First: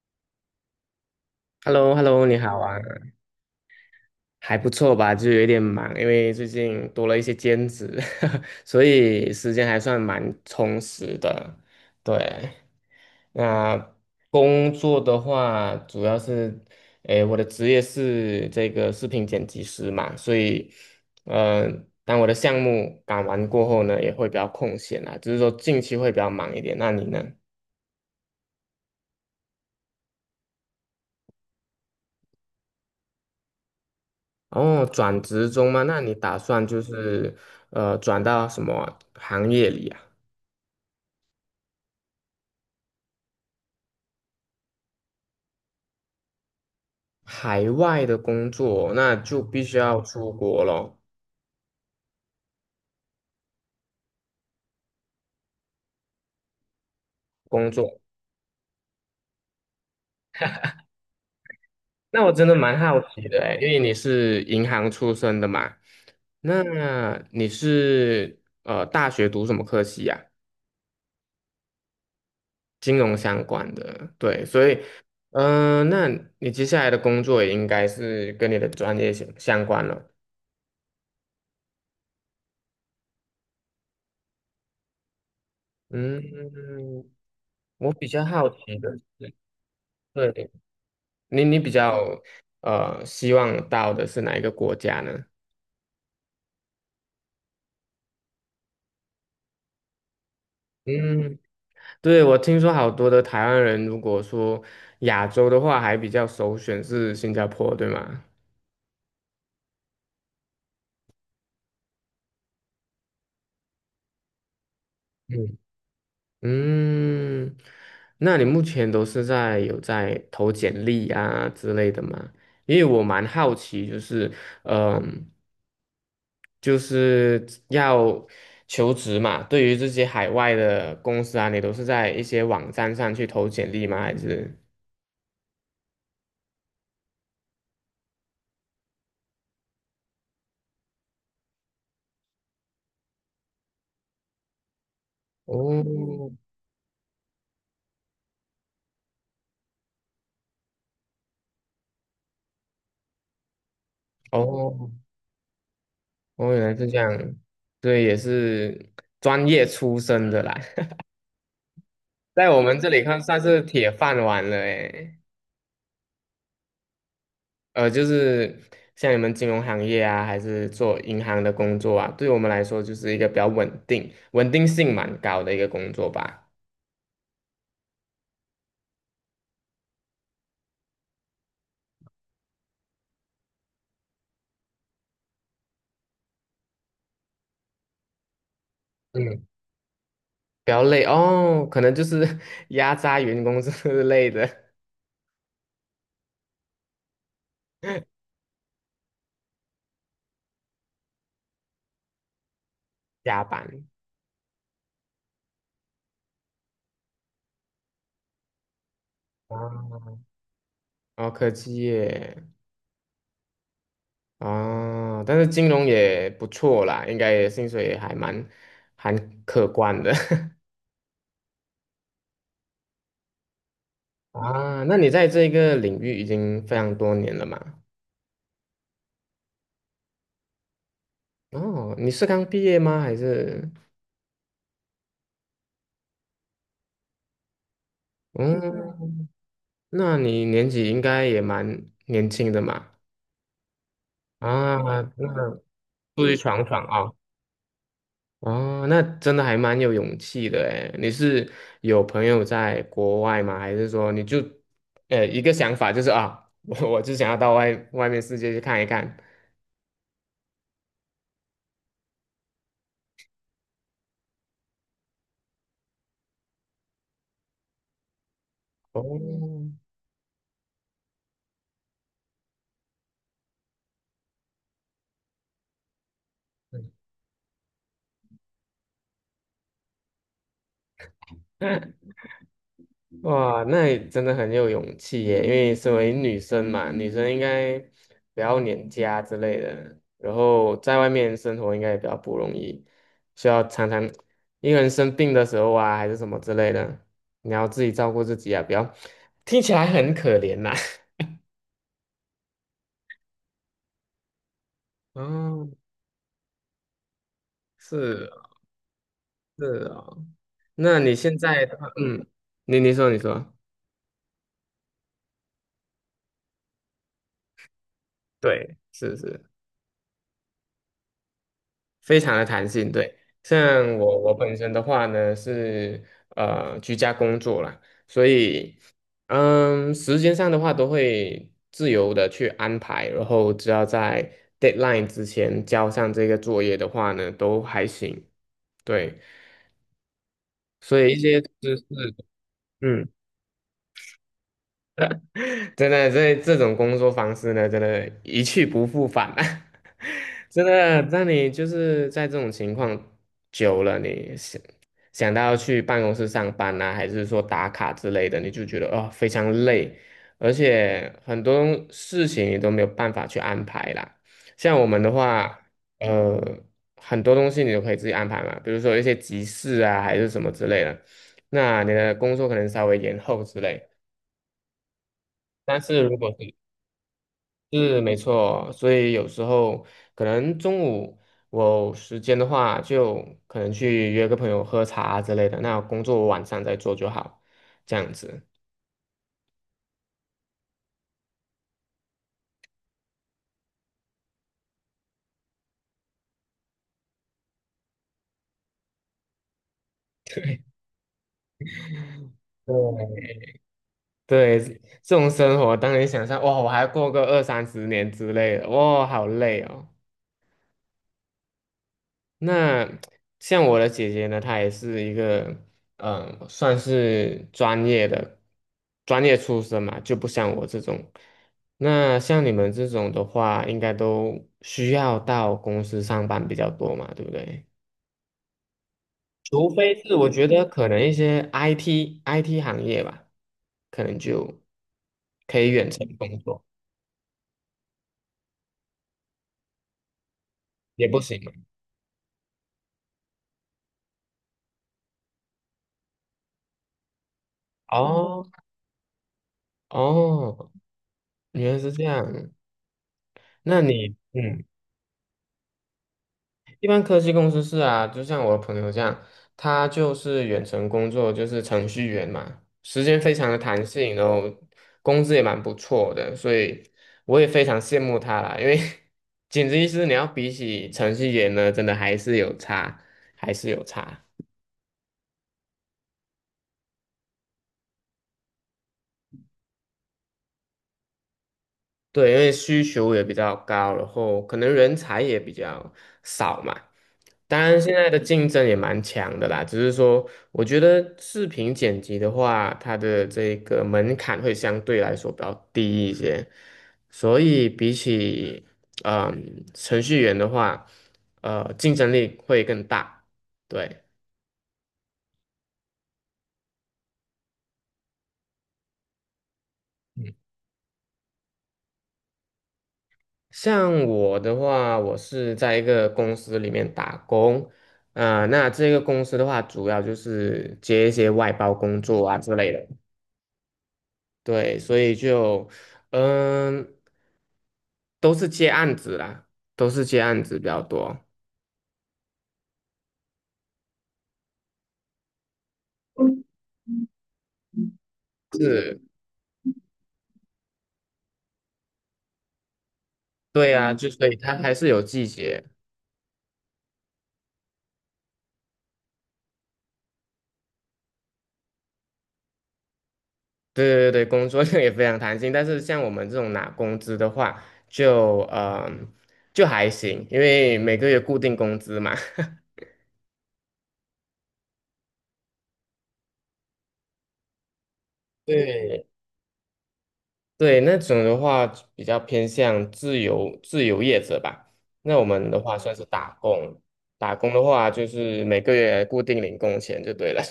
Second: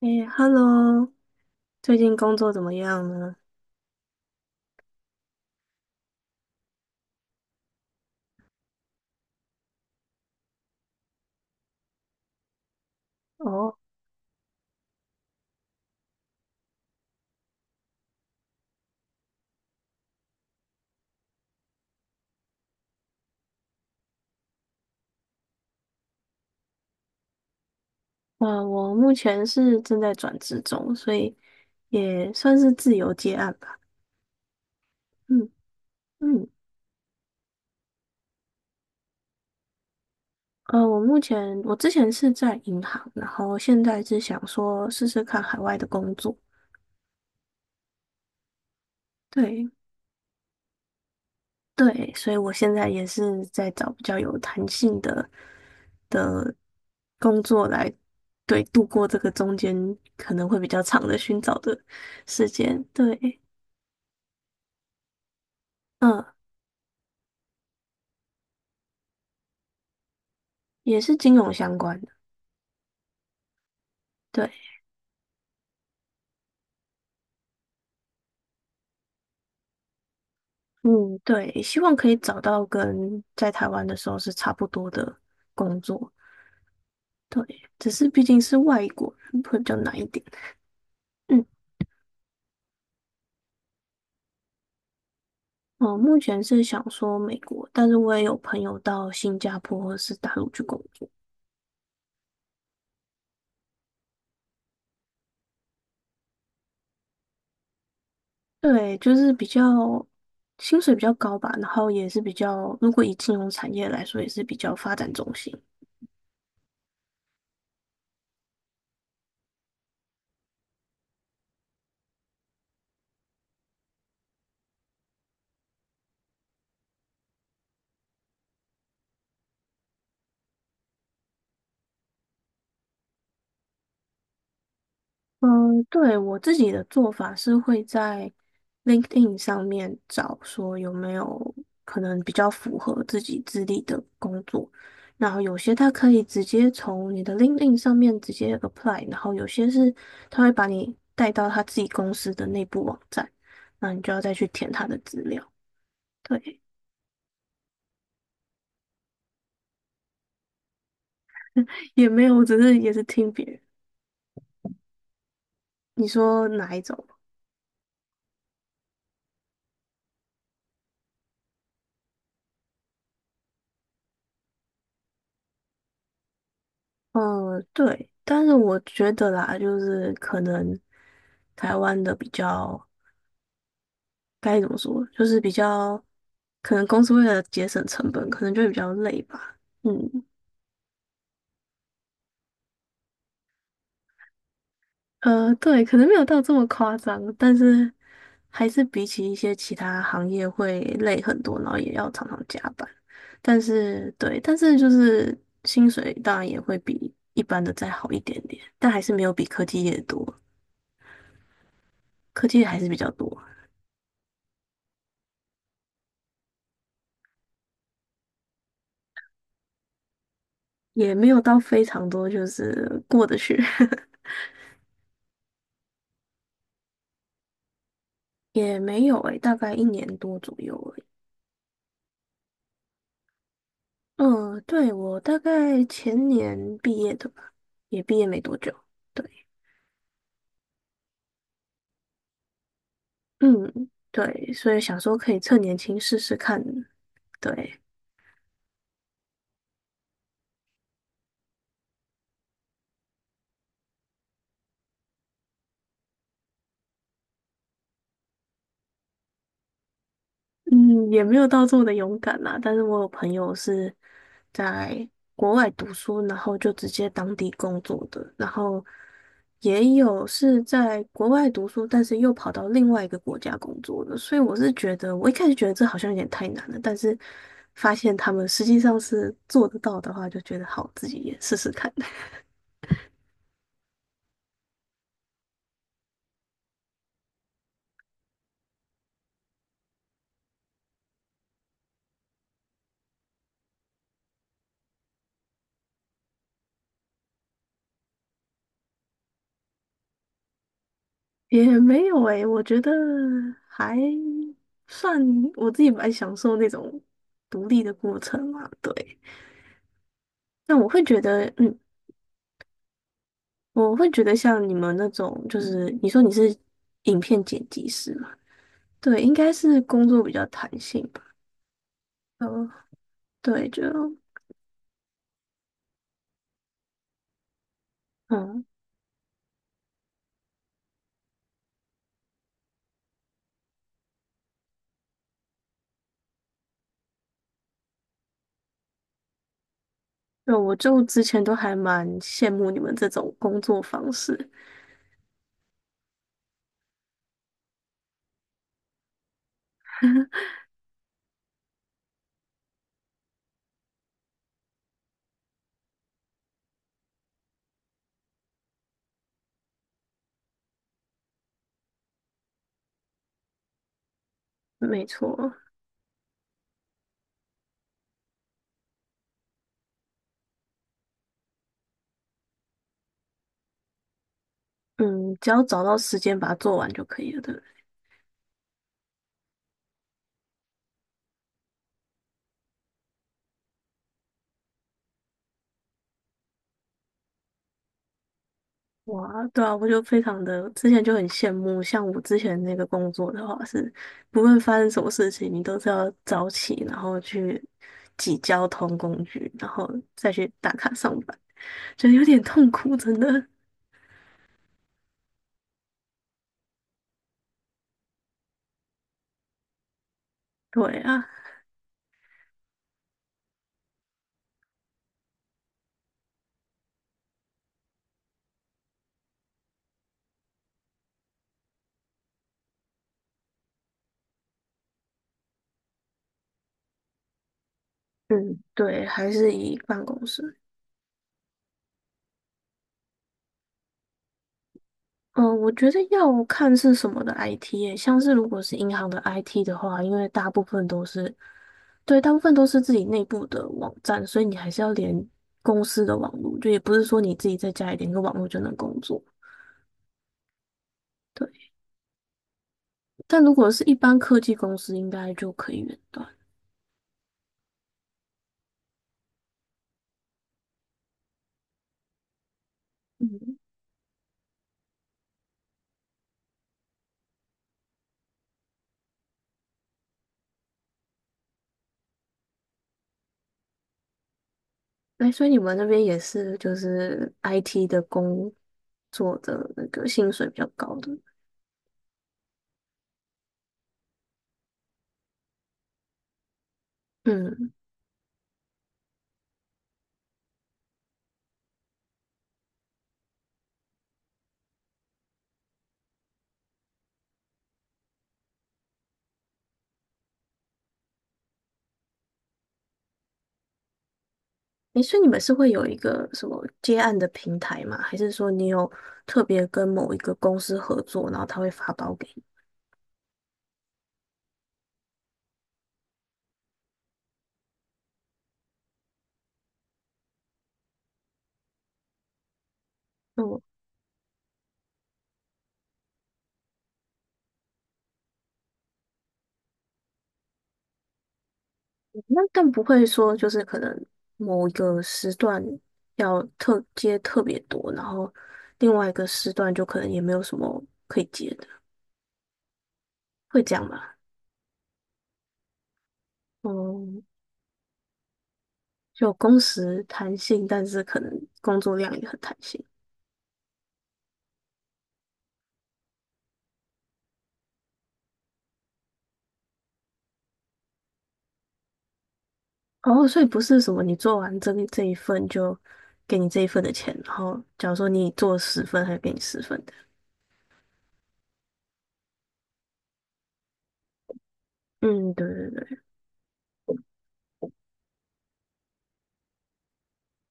诶，Hello，h e l l o 最 h e l l 近 o 工你作好怎么啊。样呢？还不错吧？就有点忙，因为最近多了一些兼职，所以时间还算蛮充实的。对。哦，那工作的话，主要是，诶，我的职业是这个视频剪辑师嘛，所以，呃，当我的项目赶完过后呢，也会比较空闲啊，只是说近期会比较忙一点。那你呢？我目前是正在转职中，所以也算是自由接案吧。哦，转嗯职中吗？那你打嗯，算就是转到什么行业里啊？呃，我目前我之前是在银行，然后现在是想说试试看海外的工作。海外的工作，那就必对须要出国咯。对，所以我现在也是在找比较有弹性的的工作工来，作。对，度过这个中间可能会比较长的寻找的那我真时的蛮间。好奇的对，诶，因为你是银行出身的嘛，嗯，那你是大学读什么科系呀？也是金融相关的。金融相关的，对，对，所以嗯、呃那你接下来的工作也应该是跟你的专业相关了。嗯，对，希望可以找到跟在台湾的时候是差不多的工作。嗯，对，只我是比毕较竟好是奇外的。国人，会比较难一点。对。嗯，你比较希望到的是哪一个国家呢？我目前是想说美国，但是我也有朋友到新加坡或是大陆去工作。嗯，对，我听说好多的台湾人，如果说亚洲的话，还比较首选是新加坡，对吗？对，就是比较薪水比较高吧，然后也是比较，如果以金融产业来说，也是比较发展中心。嗯。嗯，那你目前都是在有在投简历啊之类的吗？因为我蛮好奇，就是嗯，就是要求职嘛，对于这些海外的公司啊，你都是在一些网站上去投简历吗？还是？嗯，对，我自己的做法是会在 LinkedIn 上面找说有没有可能比较符合自己资历的工作，然后有些他可以哦直接从你的 LinkedIn 上面直接 apply，然后有些是他会把你带到他自己公司的内部网站，那你就要再去填他哦的资料。哦，对，原来是这样。对，也是专业出身的啦。也没 有，我在只我是们这也是里看听算别人。是铁饭碗了诶。你说哪一种？呃，就是像你们金融行业啊，还是做银行的工作啊，对我们来说就是一个比较稳定、稳定性蛮高的一个工作吧。嗯，对，但是我觉得啦，就是可能台湾的比较该怎么说，就是比较可能公司为了节省成本，可能就会比较累嗯，吧。嗯，比较累哦，可能就是 压榨员工之类的 对，可能没有到这么夸张，但是 还是比起一些其他行业会累很多，然后也要常常加班。加但班。是对，但是就是薪水当然也会比一般的再好一点点，但还是没有比科技啊，业多，哦，科技科业。技业还是比较多。哦，但是金融也不错啦，应该也薪水也还蛮还可观的。 也没有到非常多，就是过得去。啊。那你在这个领域已经非常多年了嘛？也没有诶，大概一年多左右诶。哦，你是刚毕业吗？还是？嗯，对，我大概前年毕业的吧，也毕业没多久。嗯，对，那你年纪应该也蛮年轻的嘛？嗯，对，所啊，以想说可以那趁年轻试出去试看。闯闯啊！对，哦，那真的还蛮有勇气的诶。你是有朋友在国外吗？还是说你就，一个想法就是啊，我就想要到外面世界去看一看。嗯，也没有到这么的勇敢啦，但是我有朋友是在国外读书，然后就直接当地工作的，然后哦，也有是在国外读书，但是又跑到另外一个国家工作的，所以我是觉得，我一开始觉得这好像有点太难了，但是发现他们实际上是做得到的话，就觉得好，自己也试试看。哇，那你真的很有勇气耶！因为身为女生嘛，女生应该不要黏家之类的，然后在外面生活应该也比较不容易，需要常常一个人生病的时候啊，还是什么之类的，你要自己照顾自己啊，不要听起来很可怜呐。也没有诶，我觉得还 算哦，我自己蛮享受那种独立的是过哦，程嘛，对。是哦，那我那会你觉现得，在的话，嗯，你你说你说，像你们那种，就是你说你是影片剪辑师嘛，对，是对，应是。该是工作比较弹性吧。非常的嗯，弹性，对。对，就像我本身的话呢，是居家工作啦，所嗯，以嗯，时间上的话都会自由的去安排，然后只要在 deadline 之前交上这个作业的话呢，都还行。对。对，我所就以一之些前都还知识，蛮羡慕你们这嗯。种工作方式。真的，这种工作方式呢，真的，一去不复返啊！真的，那你就是在这种情况久了，你想想到去办公室上班啊，还是说打卡之类的，你就觉得哦非常累，而且很多事情你都没有办法去安排啦。像我们没的错，话，呃，很多东西你都可以自己安排嘛，比如说一些急事啊，还是什么之类的，那你的工作可能稍微延后之类。嗯，只要但找到是如时果间把是它做完就可以了，对不对？是没错，所以有时候可能中午我有时间的话，就可能去约个朋友喝茶之类的。那工作我晚上再做就好，这样子。哇，对啊，我就非常的，之前就很羡慕，像我之前那个工作的话是，不论发生什么事情，你都是要早起，然后去挤交通工具，然后再去打卡上班，觉得有点痛苦，真对，的。对，这种生活当你想象，哇，我还过个二三十年之类的，哇，好累哦。对啊，那像我的姐姐呢，她也是一个，算是专业的，专业出身嘛，就不像我这种。那像你们这种的话，应该都需要到公司上班比较多嘛，对不对？嗯，对，还是除以非办是公我觉室。得可能一些 IT 行业吧，可能就嗯，可我以觉远得程工要作，看是什么的 IT 耶，像是如果是银行的 IT 的话，因为大部分都也不是，行嘛。对，大部分都是自己内部的网站，所以你还是要连公司的网络，就也不是说你自己在家里连个网哦络就能工作。哦，对，原来是这样。但如果那是一你般科技嗯。公司，应该就可以远端。一般科技公司是啊，就像我的朋友这样，他就是远程工作，就是程序员嘛，时间非常嗯，的弹性，然后工资也蛮不错的，所以我也非常羡慕他啦。因为 简直意思，你要比起程序员呢，真的还是有差，还是有差。哎，所以你们那边也是就是 IT 的工作的那个薪水比较高的。对，因为需求也比较高，然后可能人才也比较少嘛。当嗯。然，现在的竞争也蛮强的啦，只是说，我觉得视频剪辑的话，它的这个门槛会相对来说比较低一些，所以比起程序员的话，竞争力会更大。对。诶，所以你们是会有一个什么接案的平台吗？还是说你有特别跟某一个公司合作，然后他会发包给你？像我的话，我是在一个公司里面打工，啊、那这个公司的话，主要就是接一些外包工作啊之类的，嗯，对，所以就，嗯，都是接案子啦，都是接案子比较多，那更不会说就是可能某一个时段要特接特别多，然后另是，外一个时段就可能也没有什么可以接的，会这对样啊，吗？就所以它还是有季节，嗯，就工时弹性，但是可能工作量也很弹性。对对对，工作 量也非常弹性，但是像我们这种拿工资的话，就，嗯，就还行，因为每个月固定工资嘛，哦，所以不是什么你做完这个这一份就给你这一份的钱，然后假如说你 做十份，对还给你十份的。对，那种的话比较偏向自由业者吧。那我嗯，对们的对话算对。是打工，打工的话就是每个月固定领工钱就对了。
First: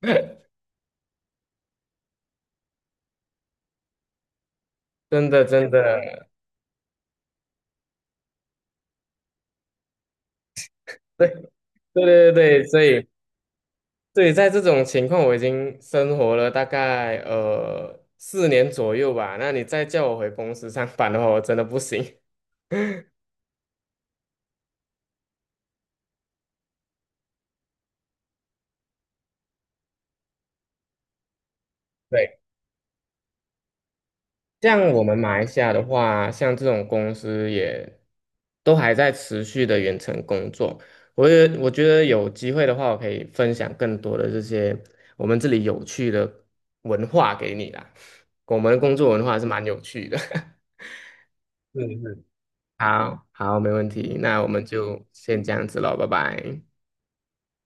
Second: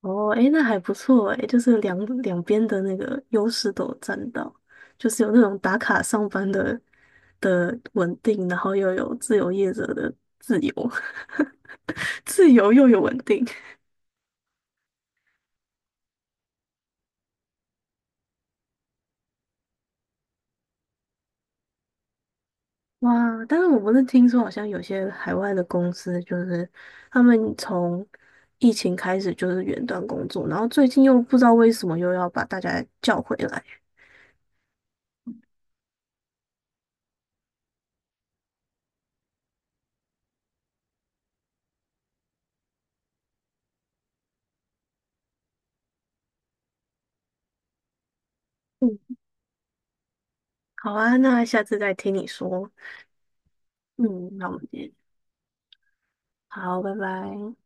哦，诶，那还不错诶，就是两边的那个优势都有占到，就是有真那的种真打卡上的，班的稳定，然后又有自由业者的自由，对对 对对自对，由所又有以稳定。对，在这种情况我已经生活了大概四年左右吧。那你再叫我回公司上班的话，我真的不行。哇！但是我不是听说，好像有些海外的公司，就是他们从疫情开始就是远端工作，然后最近又不知道为什么又要对。把大家叫回来。像我们马来西亚的话，像这种公司也都还在持续的远程工作。我觉得有机会的话，我可以分享更多的这些我们这里有趣的文化给你啦。我们的工作嗯，文化是蛮有趣的。好啊，那下次再听你说。好，好，没问题。嗯，那那我我们们见，就先这样子喽，拜拜。好，拜拜。